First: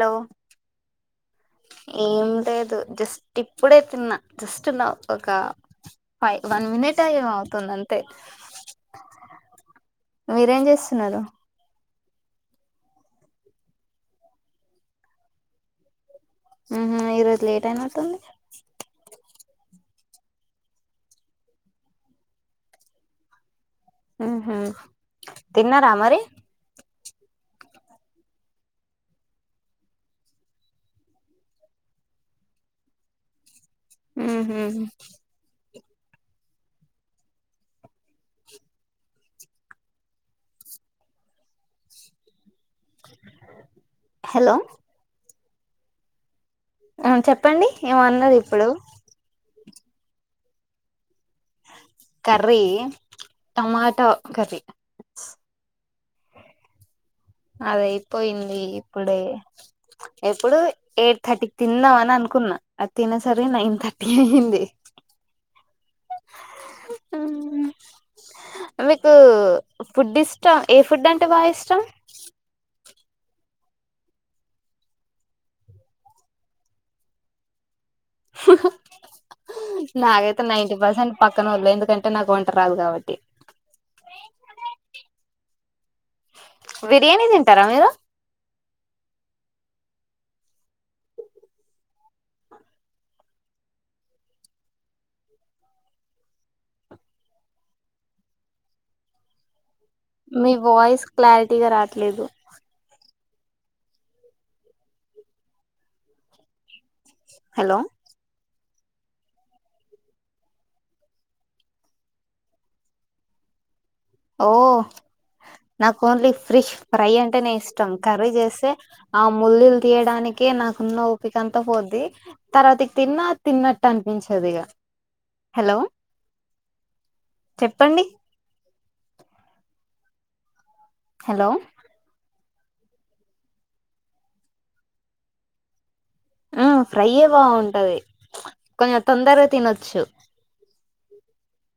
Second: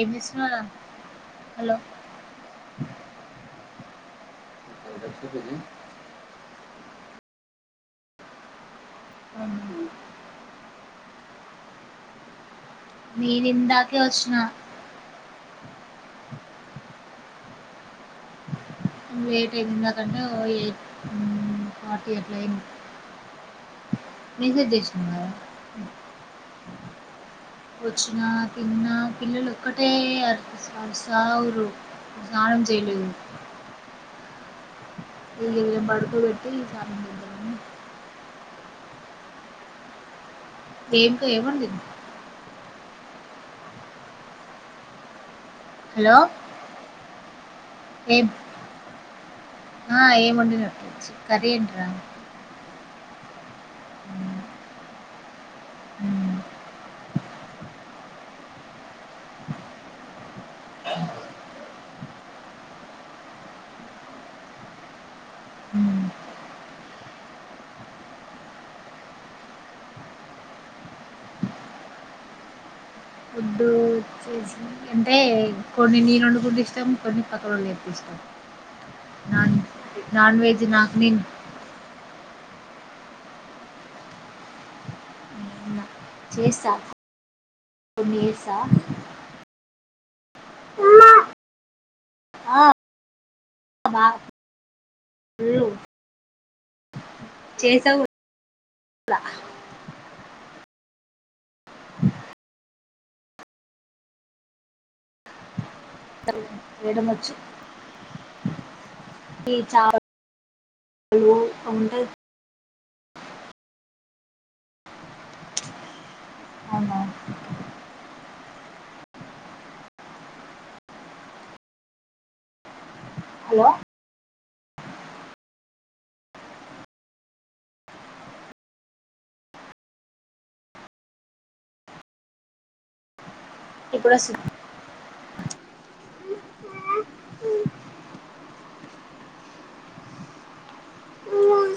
ఏం చేస్తున్నావురా హలో ఎమ్ లేదు జస్ట్ ఇప్ ఇప్పుడే తిన్నా జస్ట్ నౌ ఒక ఫైవ్ వన్ మినిటో ఏమో అవ్ తుంది అంతే మీరేం చేస్తున్నారు నేను ఇందాకే వచ్చిన ఉ హు ఈ రోజు లేట్ అయినటుంది లేటే ఎందకంటే ఓ ఎయిట్ ఫార్టీ అట్లా అయింది. ఉ హ మెసేజ్ చేసిన కదా తిన్నరా మరి వచ్చినా తిన్న పిల్లలు ఒక్కటే అరుపు సౌండ్స్ [unintelligible] తిను ఉ హు పడుకో బెట్టి ఇక అన్నం తిందామని ఎమ్ కు ఎమ్ వండింది హలో హలో ఆ చెప్పండి ఏమో ఏం అన్నరు ఇప్పుడు ఆ ఏము ఉండదు కర్రీ ఏంట్రా కర్రీ టమాట కర్రీ హ అది అయిపోయింది ఇప్పుడే ఎప్పుడు ఎయిట్ థర్టీకి తిందాం అని అనుకు కున్నా ఆ తినేసరికి నైన్ థర్టీ అయింది మ్మ్. అ మీకు ఫుడ్ ఇష్టం ఏ ఫుడ్ అంటే బాగా ఇష్టం ఫుడ్ వచ్చేసి అంటే కొన్ని నేను వండుకుంటే ఇష్టాం కొన్ని పక్కనోళ్లు చేస్తే నాన్ నాకైతే వెజ్ నైంటి నాకు పర్సెంట్ నేను పక్కనోళ్లే ఎందుకంటే నాకు వంట రాదు కాబట్టి బిర్యానీ తింటారా మీరు దా అమ్మ బా చేసావు ఇట్ల మీ వాయిస్ క్లారిటీగా రాట్లేదు మేడమొచ్చి హలో ఏ చారు లోతు ఉంటది ఓ నాకు ఓన్లీ ఫీష్ అవునా ఫ్రై అంటే నే ఇష్టం కర్రీ చేస్తే ఆ ముల్లులు తీయడానినకే నాకున్న ఓపికంత పోద్ది తర్వాత తిన్నా హలో తిన్నట్టు అనిపించదు ఇగా హలో చెప్పండి హలో ఎప్పుడొస్తరు ఫ్రై యే బాగుంటది కొంచెం తొందరగా తినొచ్చు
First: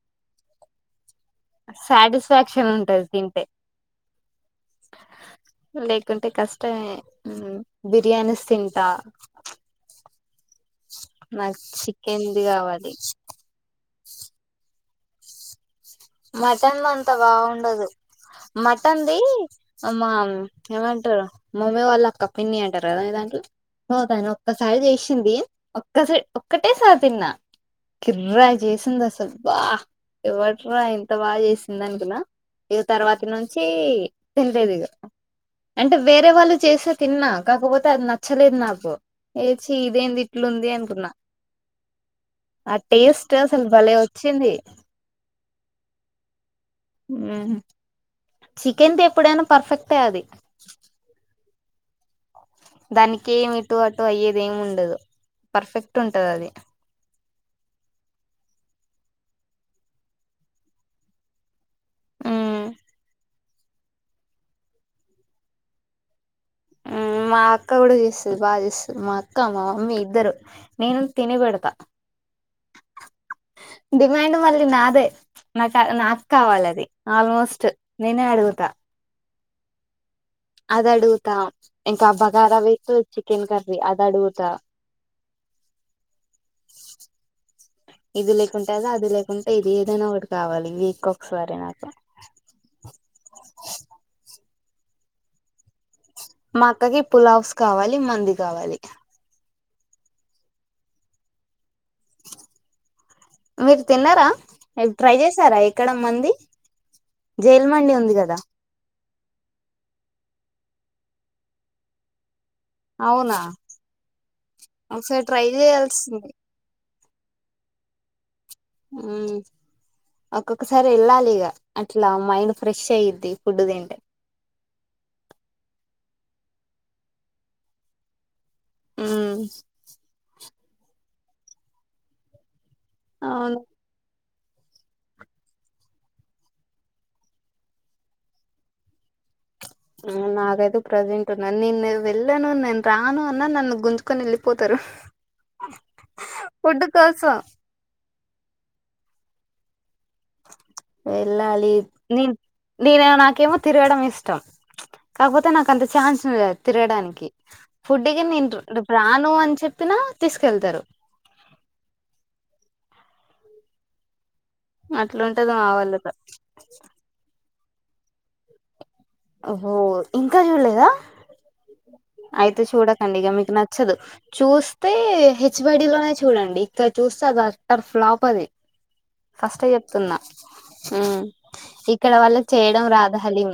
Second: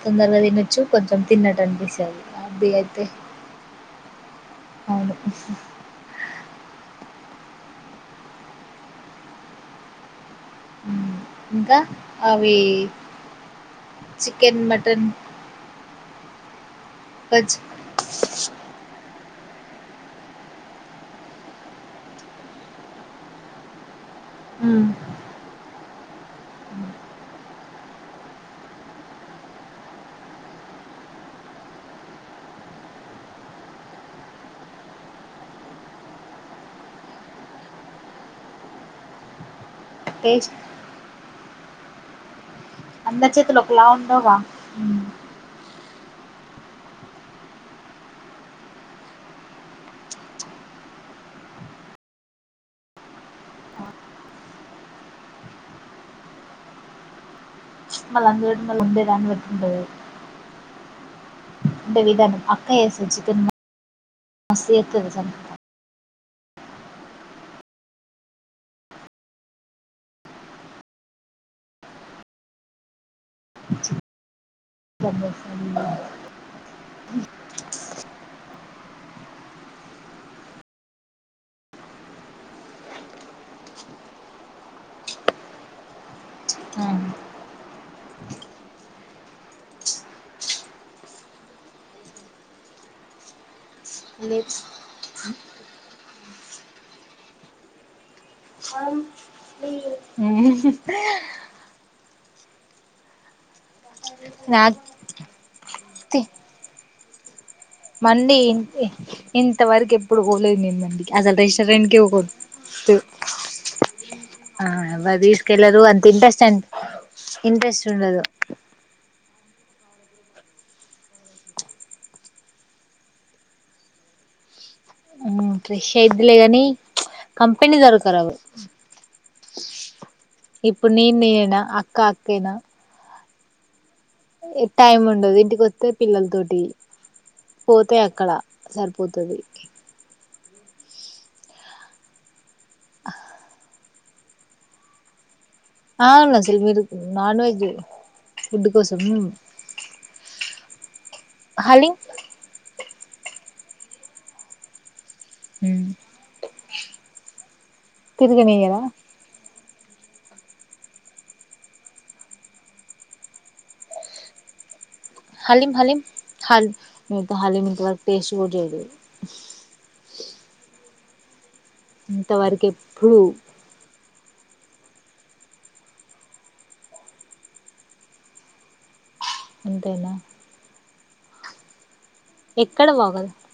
తొందరగా తినొచ్చు కొంచెం తిన్నట్టు అనిపిస్తది అది సాటిస్ఫాక్షన్ అయితే ఉంటది తింటే అవును అంటే బిర్యానీ స్ తింటా ఉమ్. నాకు ఇంకా చికెన్ది అవి కావాలి చికెన్ మటన్ మటన్ అంత వెజ్ బాగుండదు మటన్ది అమ్మా ఏమంటారు మమ్మీ వాళ్ళ అక్క పిన్ని అంటారు కదా మీ దాంట్లో తను ఒక్కసారి చేసింది అసలు ఒక్కటే సారి తిన్నా కిర్రాక్ చేసింది అసలు అబ్బా ఎవరు వావ్ ఇంత బాగా చేసింది అనుకున్న ఇగ తర్వాత నుంచి తింటలేదు ఇగ అంటే వేరే వాళ్ళు చేస్తే తిన్నా కాకపోతే అది నచ్చలేదు నాకు ఇదేంది టేస్ట్ ఇట్లుంది అనుకున్నా ఆ అందరి టేస్ట్ చేతులు అసలు ఒకలా భలే ఉండవుగా వచ్చింది మ్మ్ హు చికెన్ది ఎప్పుడైనా పర్ఫెక్టే అది దానికి ఏమి ఇటు అటు అయ్యేది ఏమి ఉండదు పర్ఫెక్ట్ ఉంటది అది ప్చ్ మల్లా అందులోకి మల్ల ఉండే దాన్ని బెట్టుకుంటది అ విధానం అక్క ఉమ్ చేస్తది చికెన్ మస్తు చెత్తది మ్మ్ హ్ మా అక్క కూడా చేస్తుంది బాగా చేస్తుంది మా అక్క మా మమ్మీ ఇద్దరు నేను తిని పెడుతా డిమాండ్ మళ్ళ నాది అదే నాకు కావాలి అది ఆల్మోస్ట్ నేనే అడుగుతా అదడుగుతా ఇంకా బగారా విత్ చికెన్ కర్రీ అదడుగుతా ఉమ్ ఇది లేకుంటే అది అది లేకుంటే ఇది ఏదైనా ఒకటి కావాలి ఇది వీక్ కి ఒకసారి నాకు మా అక్కకి పులావ్స్ కావాలి మండి కావాలి మీరు తిన్నారా నాకు ట్రై చేసారా ఎక్కడ మండి జైలు ఉంది కదా మండీ ఇంతవరకు ఎప్పుడు పోలేదు నేను మండికి అసలు రెస్టారెంట్ కే పోలేదు అవునా బ ఒకసారి ట్రై తీస్కెళ్లదు అంత చేయాల్సింది ఇంట్రెస్ట్ అం ఇంట్రెస్ట్ ఉండదు ఉమ్ ఒక్కొక్కసారి వెళ్ళాలి ఇక అట్లా మైండ్ ఫ్రెష్ అయ్యద్ది ఫుడ్ తింటే ఉమ్ ఫ్రెష్ అయిద్లే గానీ ప్చ్ కంపెనీ దొరకారు అవ ఉమ్ ఇప్పుడు నేనేనా అక్కా అక్క ఏనా అవును టైం ఉండదు ఇంటికొస్తే పిల్లల తోటి పోతే అక్కడ సరిపోతది నాకైతే ప్రెజెంట్ ఉన్నా నేను వెళ్ళను నేను రాను అన్నా నన్ను గుంజుకొని వెళ్ళిపోతారు అవును అసలు మీరు ఫుడ్ కోసం నాన్ వెెజ్ ఫుడ్ కోసం వెళ్ళాలి హలీం నీ నేనే నాకేమో తిరగడం ఇష్టం కాకపోతే నాకు అంత ఛాన్స్ ఉంది తిరడానికి ఫుడ్ గి తిరగనియ్యరా నేను రాను అని చెప్పి తిన తీసుకెళ్తారు అట్లుంటది మా హలీం హలీం వాళ్ళతో హల్ హలీం ఇంతవరకు టేస్ట్ కూడా చేయలేదు ఓహో ఇంకా చూడలేదా అయితే ఇంతవరకు చూడకండి ఎప్పుడు ఇక మీకు నచ్చదు చూస్తే హెచ్ బైడి లోనే చూడండి ఇక్కడ చూస్తే అది అట్టర్ ఫ్లాప్ అది ఫస్ట్ ఏ అంతేనా చెప్తున్నా ఉమ్ ఇక్కడ వాళ్ళకి చేయడం ఎక్కడ రాదు బాగోదు హలీం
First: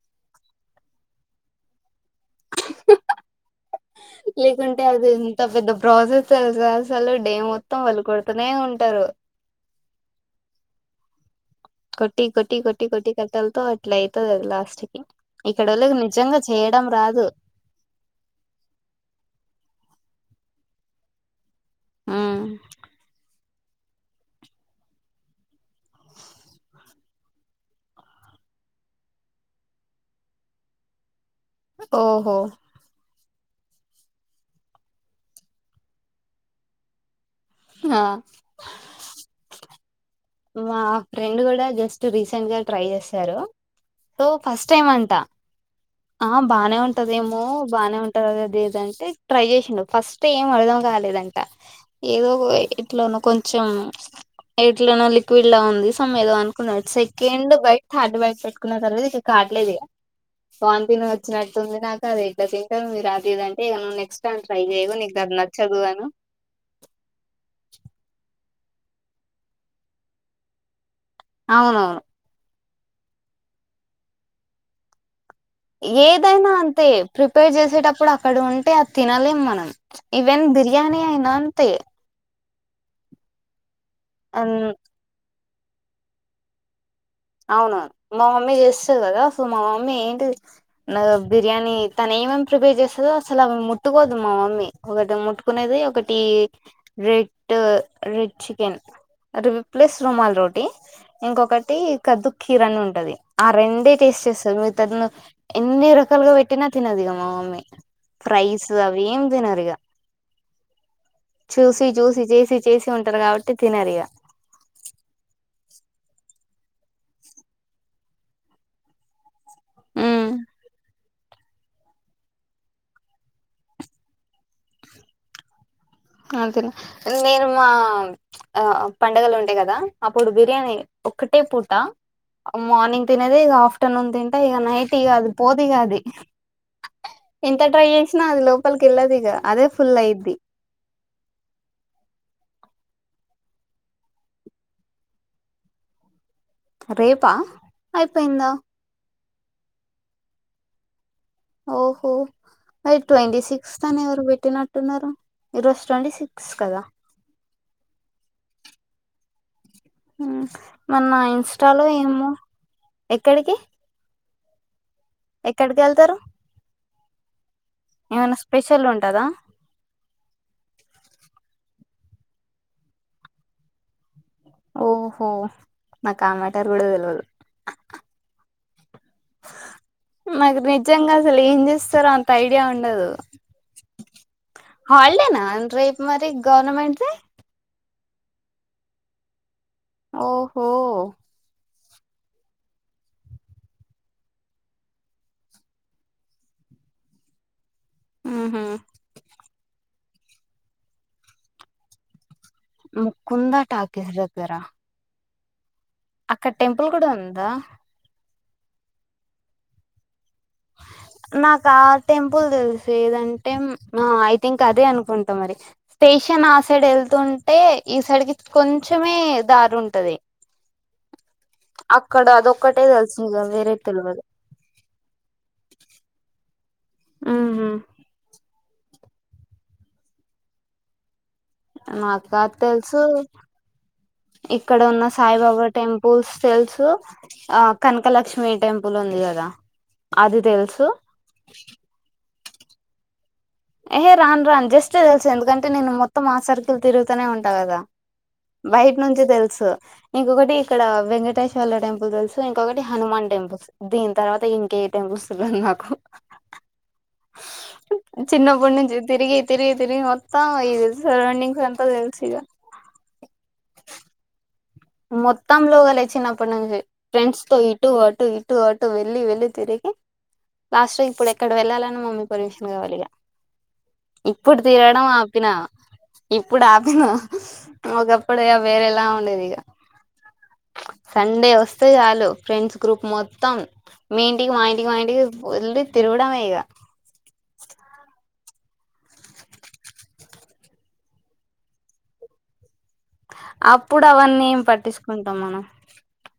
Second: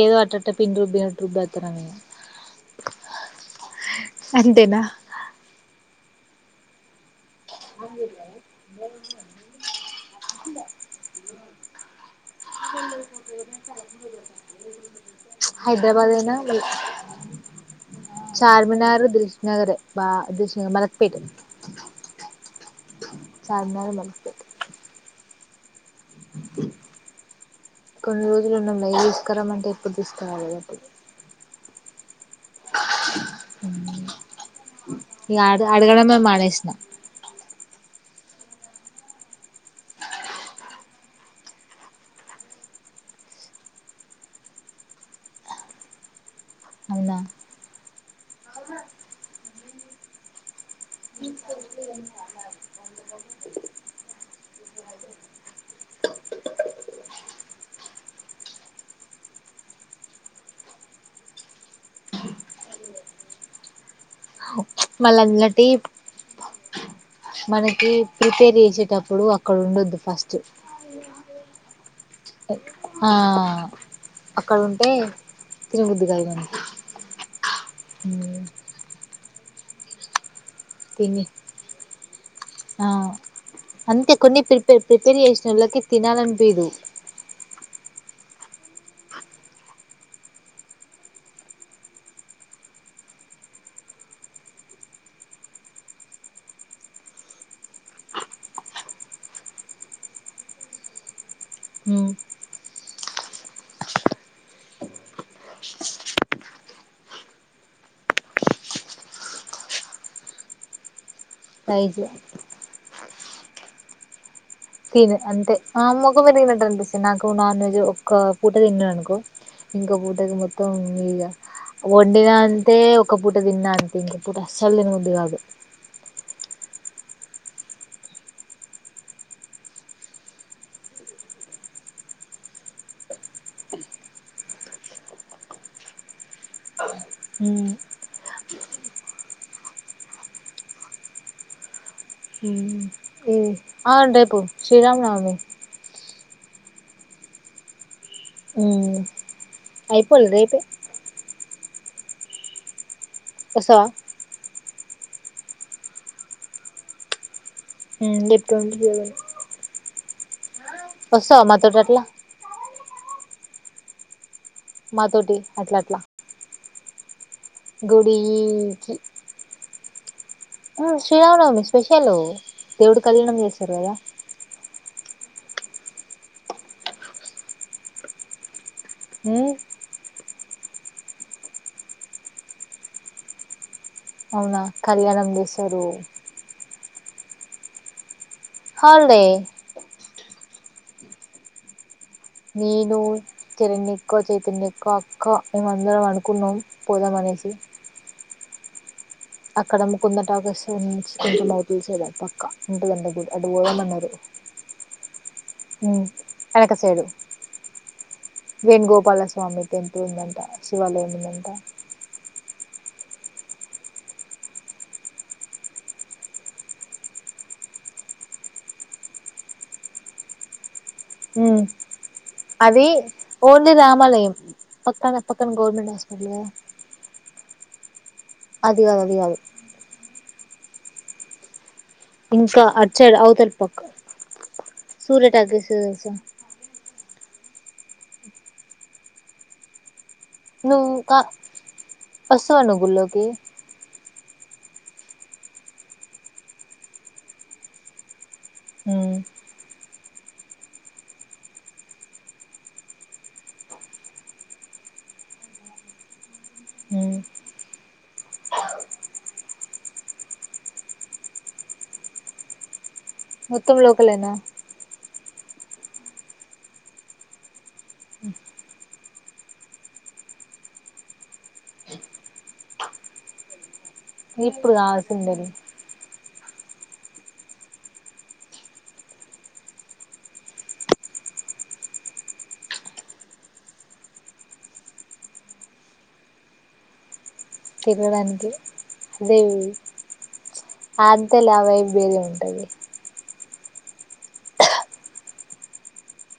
ఏదో అట్టట్ట పిండి రుబ్బినట్టు రబ్బెత్తరు అని అంతేనా లేకుంటే అది ఎంత పెద్ద ప్రాసెస్ తెలుసా అసలు డే మో త్తం వెళ్ళు కొడుతూనే ఉంటారు కొట్టి కొట్టి కొట్టి కొట్టి కట్టలతో అట్లా అయితుది లాస్ట్ కి ఇక్కడోళ్ళకి హైదరాబాద్ అయినా నిజంగా చేయడం రాదు చార్మినార్ దిల్షుబ్ నగర్ బా [unintelligible] మలపేట్ ఉమ్ చార్మినార్ మల్లపేట్ కొన్ని రోజులున్నా లే తీసుకురమ్మంటే అంటే ఎప్పుడు తీసుకురాలే అప్పుడ ఓహో ఇంగ అడుగడమే మానేశం ఆ మా ఫ్రెండ్ కూడా జస్ట్ రీసెంట్ గా ట్రై చేశారు సో ఫస్ట్ టైమ్ అంటా ఆ బానే అవునా ఉంటదేమో బాగానే ఉంటది అదేదంటే ట్రై చేసిండు ఫస్ట్ టైమ్ కాలేదంట ఏదో ఇట్లో కొంచెం ఎట్లనో వళ్ళ ఉంది సమ్ ఏదో అనుకున్నాడు సెకండ్ బైట్ థర్డ్ బైట్ పెట్టుకున్న తర్వాత ఇక కాట్లేదు ఇక వాంతింగ్ వచ్చినట్టు ఉంది నాకు అది ఇట్లా తింటను మీరు అది అంటే నెక్స్ట్ టైమ్ ప్చ్ మళ్ళన్నటి మనకి ప్రిపేర్ చేసేటప్పుడు అక్కడ ఉండొద్దు ఫస్ట్ అవునవును ఆ అక్కడ ఉంటే తినబుద్ది కాదు ఏదైనా మనకి అంతే ప్రిపేర్ చేసేటప్పుడు అక్కడ ఉంటే అది తినలేం మనం ఇవి ఇవేన్ బిర్యానీ తిని అయినా అంతే ఆ అంతే కొన్ని ప్రిపే ప్రిపేర్ చేసిన వాళ్ళకి తినాలనిపిదు అవునవును మా మమ్మీ చేస్తాది కదా సో మా మమ్మీ ఏంటి నా బిర్యానీ తను ఏమేం ప్రిపేర్ చేస్తదిో అసలు అవి ముట్టుకోద్దు మా మమ్మీ ఒకటి ముట్టుకునేది ఒకటి రే డ్ చికెన్ రిప్లస్ రుమాల్ రోటీ ఇంకొకటి కదు కీర అని ఉంటది ఆ రెండే టేస్ట్ చేస్తది మీరు తను ఎన్ని రకాలుగా పెట్టినా తినది ఇగ మ మమ్మీ ప్రైస్ అవి ఎం తినరీగ చూసి రైస్ చూసి చేసి చేసి ఉంటారు కాబట్టి తినరు ఇగ తిను అంతే అమ్మ ఒక మరి తిినట్ అనిపిస్తది నాకు నాన్ వెజ్ ఒక్క పూట తిన్నాననుకో ఇంకొ పూటకి మొత్తం ఇగ వండిన అంతే ఒక పూట తిన్నా అంతే ఇంకొ పూట అస్సలు తినబుద్దు కాదు అంతే నేను మా ఆ పండగలు ఉంటాయి కదా అప్పుడు బిర్యానీ ఒక్కటే పూట మార్నింగ్ తినేది ఇగ ఆఫ్టర్నూన్ తింటే ఇగ నైట్ ఇగ అది పోదు ఇగ అది ఎంత ఉమ్ ట్రై చేసినా అది లోపలికి వెళ్ళదు ఇగ అదే ఫుల్ అయిద్ది అవును రేపు శ్రీరామనవమి రేపా అయిపోయిందా ఉమ్ అయిపోలే రేపే ఓహో మరి ట్వంట సిక్స్ వస్తావా అని ఎవరో పెట్టి నట్ టున్నారు ఈ రోజు ట్వంటీ సిక్స్ కదా హుమ్ రేపు ట్వంటి సేవన్ హుమ్ మొన్న ఇన్స్టాలో అట్లా ఏమో ఎక్కడికి మాతోోటి ఎక్కడికి అట్లట్లట్ల వెళ్తారు ఏమైనా స్పెషల్ గుడిీకి ఉంటదా ఓ శ్రీరామనవమి స్పెషల్ దేవుడి కళ్యాణం చేస్తరు కదా ఓహో నాకు ఆ మేటర్ కూడా వెలవదు హుమ్ నాకు నిజంగా అసలు ఏం చేస్తారో అంత ఐడియా ఉండదు అవునా కళ్యాణం హల్డేనా అం చేస్తారు రేపు మరి గవర్నమెంట్ ది హాలీడ్ ఓహో నేను చిిరన్యక్క చైతన్యక్క అక్క మేమ అందరం అనుకున్నాం పోదామని నేసి మ్ హు అక్కడ ముకుందట టాకీస్ కొంచెం అవుతలుసదది పక్కా ఉంటుందంట గుడడి అటు ముకుంద పోదామన్నారు టాకీస్ దగ్గర హు అక్కడ వెనక టెంపుల్ సైడు కూడా ఉందా వేణుగోపాలస్వామి టెంపుల్ ఉందంట శివాలయం ఉందంట టెంపుల్ ప్పుల్ తెలిసేదంటే ఆ ఐ థింక్ అదే అనుకుంటాం మరి స్టేషన్ ఆ సైడ్ వెళ్ అంటే ఈ సైడ్కి కొంచమే దారి ఉంటది హు అక్కడ అదొక్కటే అది తెలుసు ఇగ ఓన్లీ వేరే తెల్వదు రామాలయం కొత్తగ పక్కన గవర్నమెంట్ హాస్పిటల్ కదా మ్ హు అది కదూ అది కాదు మాకా ద్ ఇంకా అటు తెలుసు సైడ్ అవతలి పక్క ఇక్కడ ఉన్న సూర్య సాయిబాబా టాకీస్ తెలుసా టెంపుల్స్ తెలుసు ఆ కనకలక్ష్మి టెంపుల్ ఉంది కదా అది తెలుసు నువ్వు కా వస్తావా నువ్ గుడిలోకి ఏహే రాను రాన్ జస్ట్ తెలుసు, ఎందుకంటే నేను మొత్తం ఆ సర్కిల్ తిరుగుతనే ఉంటా కదా బయటి ఉమ్ నుంచి తెలుసు ఇంకొకటి ఇక్కడ వెంకటేశ్వర్ల టెంపుల్ తెలుసు, ఇంకొకటి హనుమాన్ టెంపుల్స్, దీని తర్వాత ఇంకే టెంపుల్ లుసు గని నాకు ఉమ్ చిన్నప్పుడు నుంచి తిరిగి తిరిగి తిరిగి మొత్తం, ఈది సరౌండింగ్స్ అంతా తెలుసు ఇగా మొత్తం లోకలేనా మొత్తం లోగలె చిన్నప్పటినుంచి, ఫ్రెండ్స్ తో ఇటు అటు ఇటు అటు వెళ్లి వెళ్ళి తిరిగి లాస్ట్ ఇప్పుడు ఎక్కడ వెళ్ళాలన్న మమ్మీ పర్మిషన్ కావాలి ఇగ ఇప్పుడు తరగడం ఆపినా ఇప్పుడు ఆపిన, ఒకప్పుడు ఇగ వేరేలా ఉండేది ఇగ సండే వస్తే చాలు, ఫ్రెండ్స్ గ్రూప్ మొత్తం మీ ఇంటికి మా ఇంటికి మా ఇంటికి వెళ్లి తిరగడమే ఇగ తిరగడానికి అదేం ఆద్దెలావైబేది ఉంటది. అప్పుడు అవన్నీ ఏం పట్టించుకుంటం మనం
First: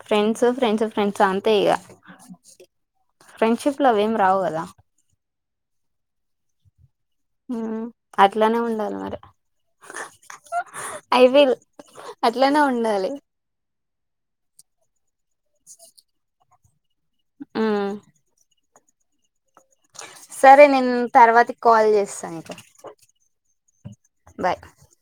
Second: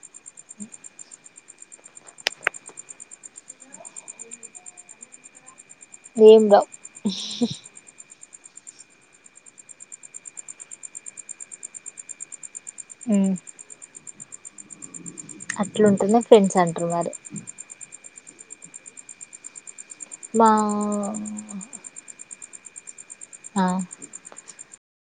ఫ్రెండ్స్ ఫ్రెండ్స్ ఫ్రెండ్స్ అంతే ఇగ. ఫ్రెండ్షిప్ లో అవేం రావు గదా ఏం రావు అట్లనే ఉండాలె మరి, ఐ విల్ అట్ లనే ఉండాలి. ఉమ్ అట్లుంటనే ఫ్రెండ్స్ అంటరు మరి. మ్ మా సరే నిన్ తర్వాతకి కాల్ చేస్తా నీకు. ఆ బాయ్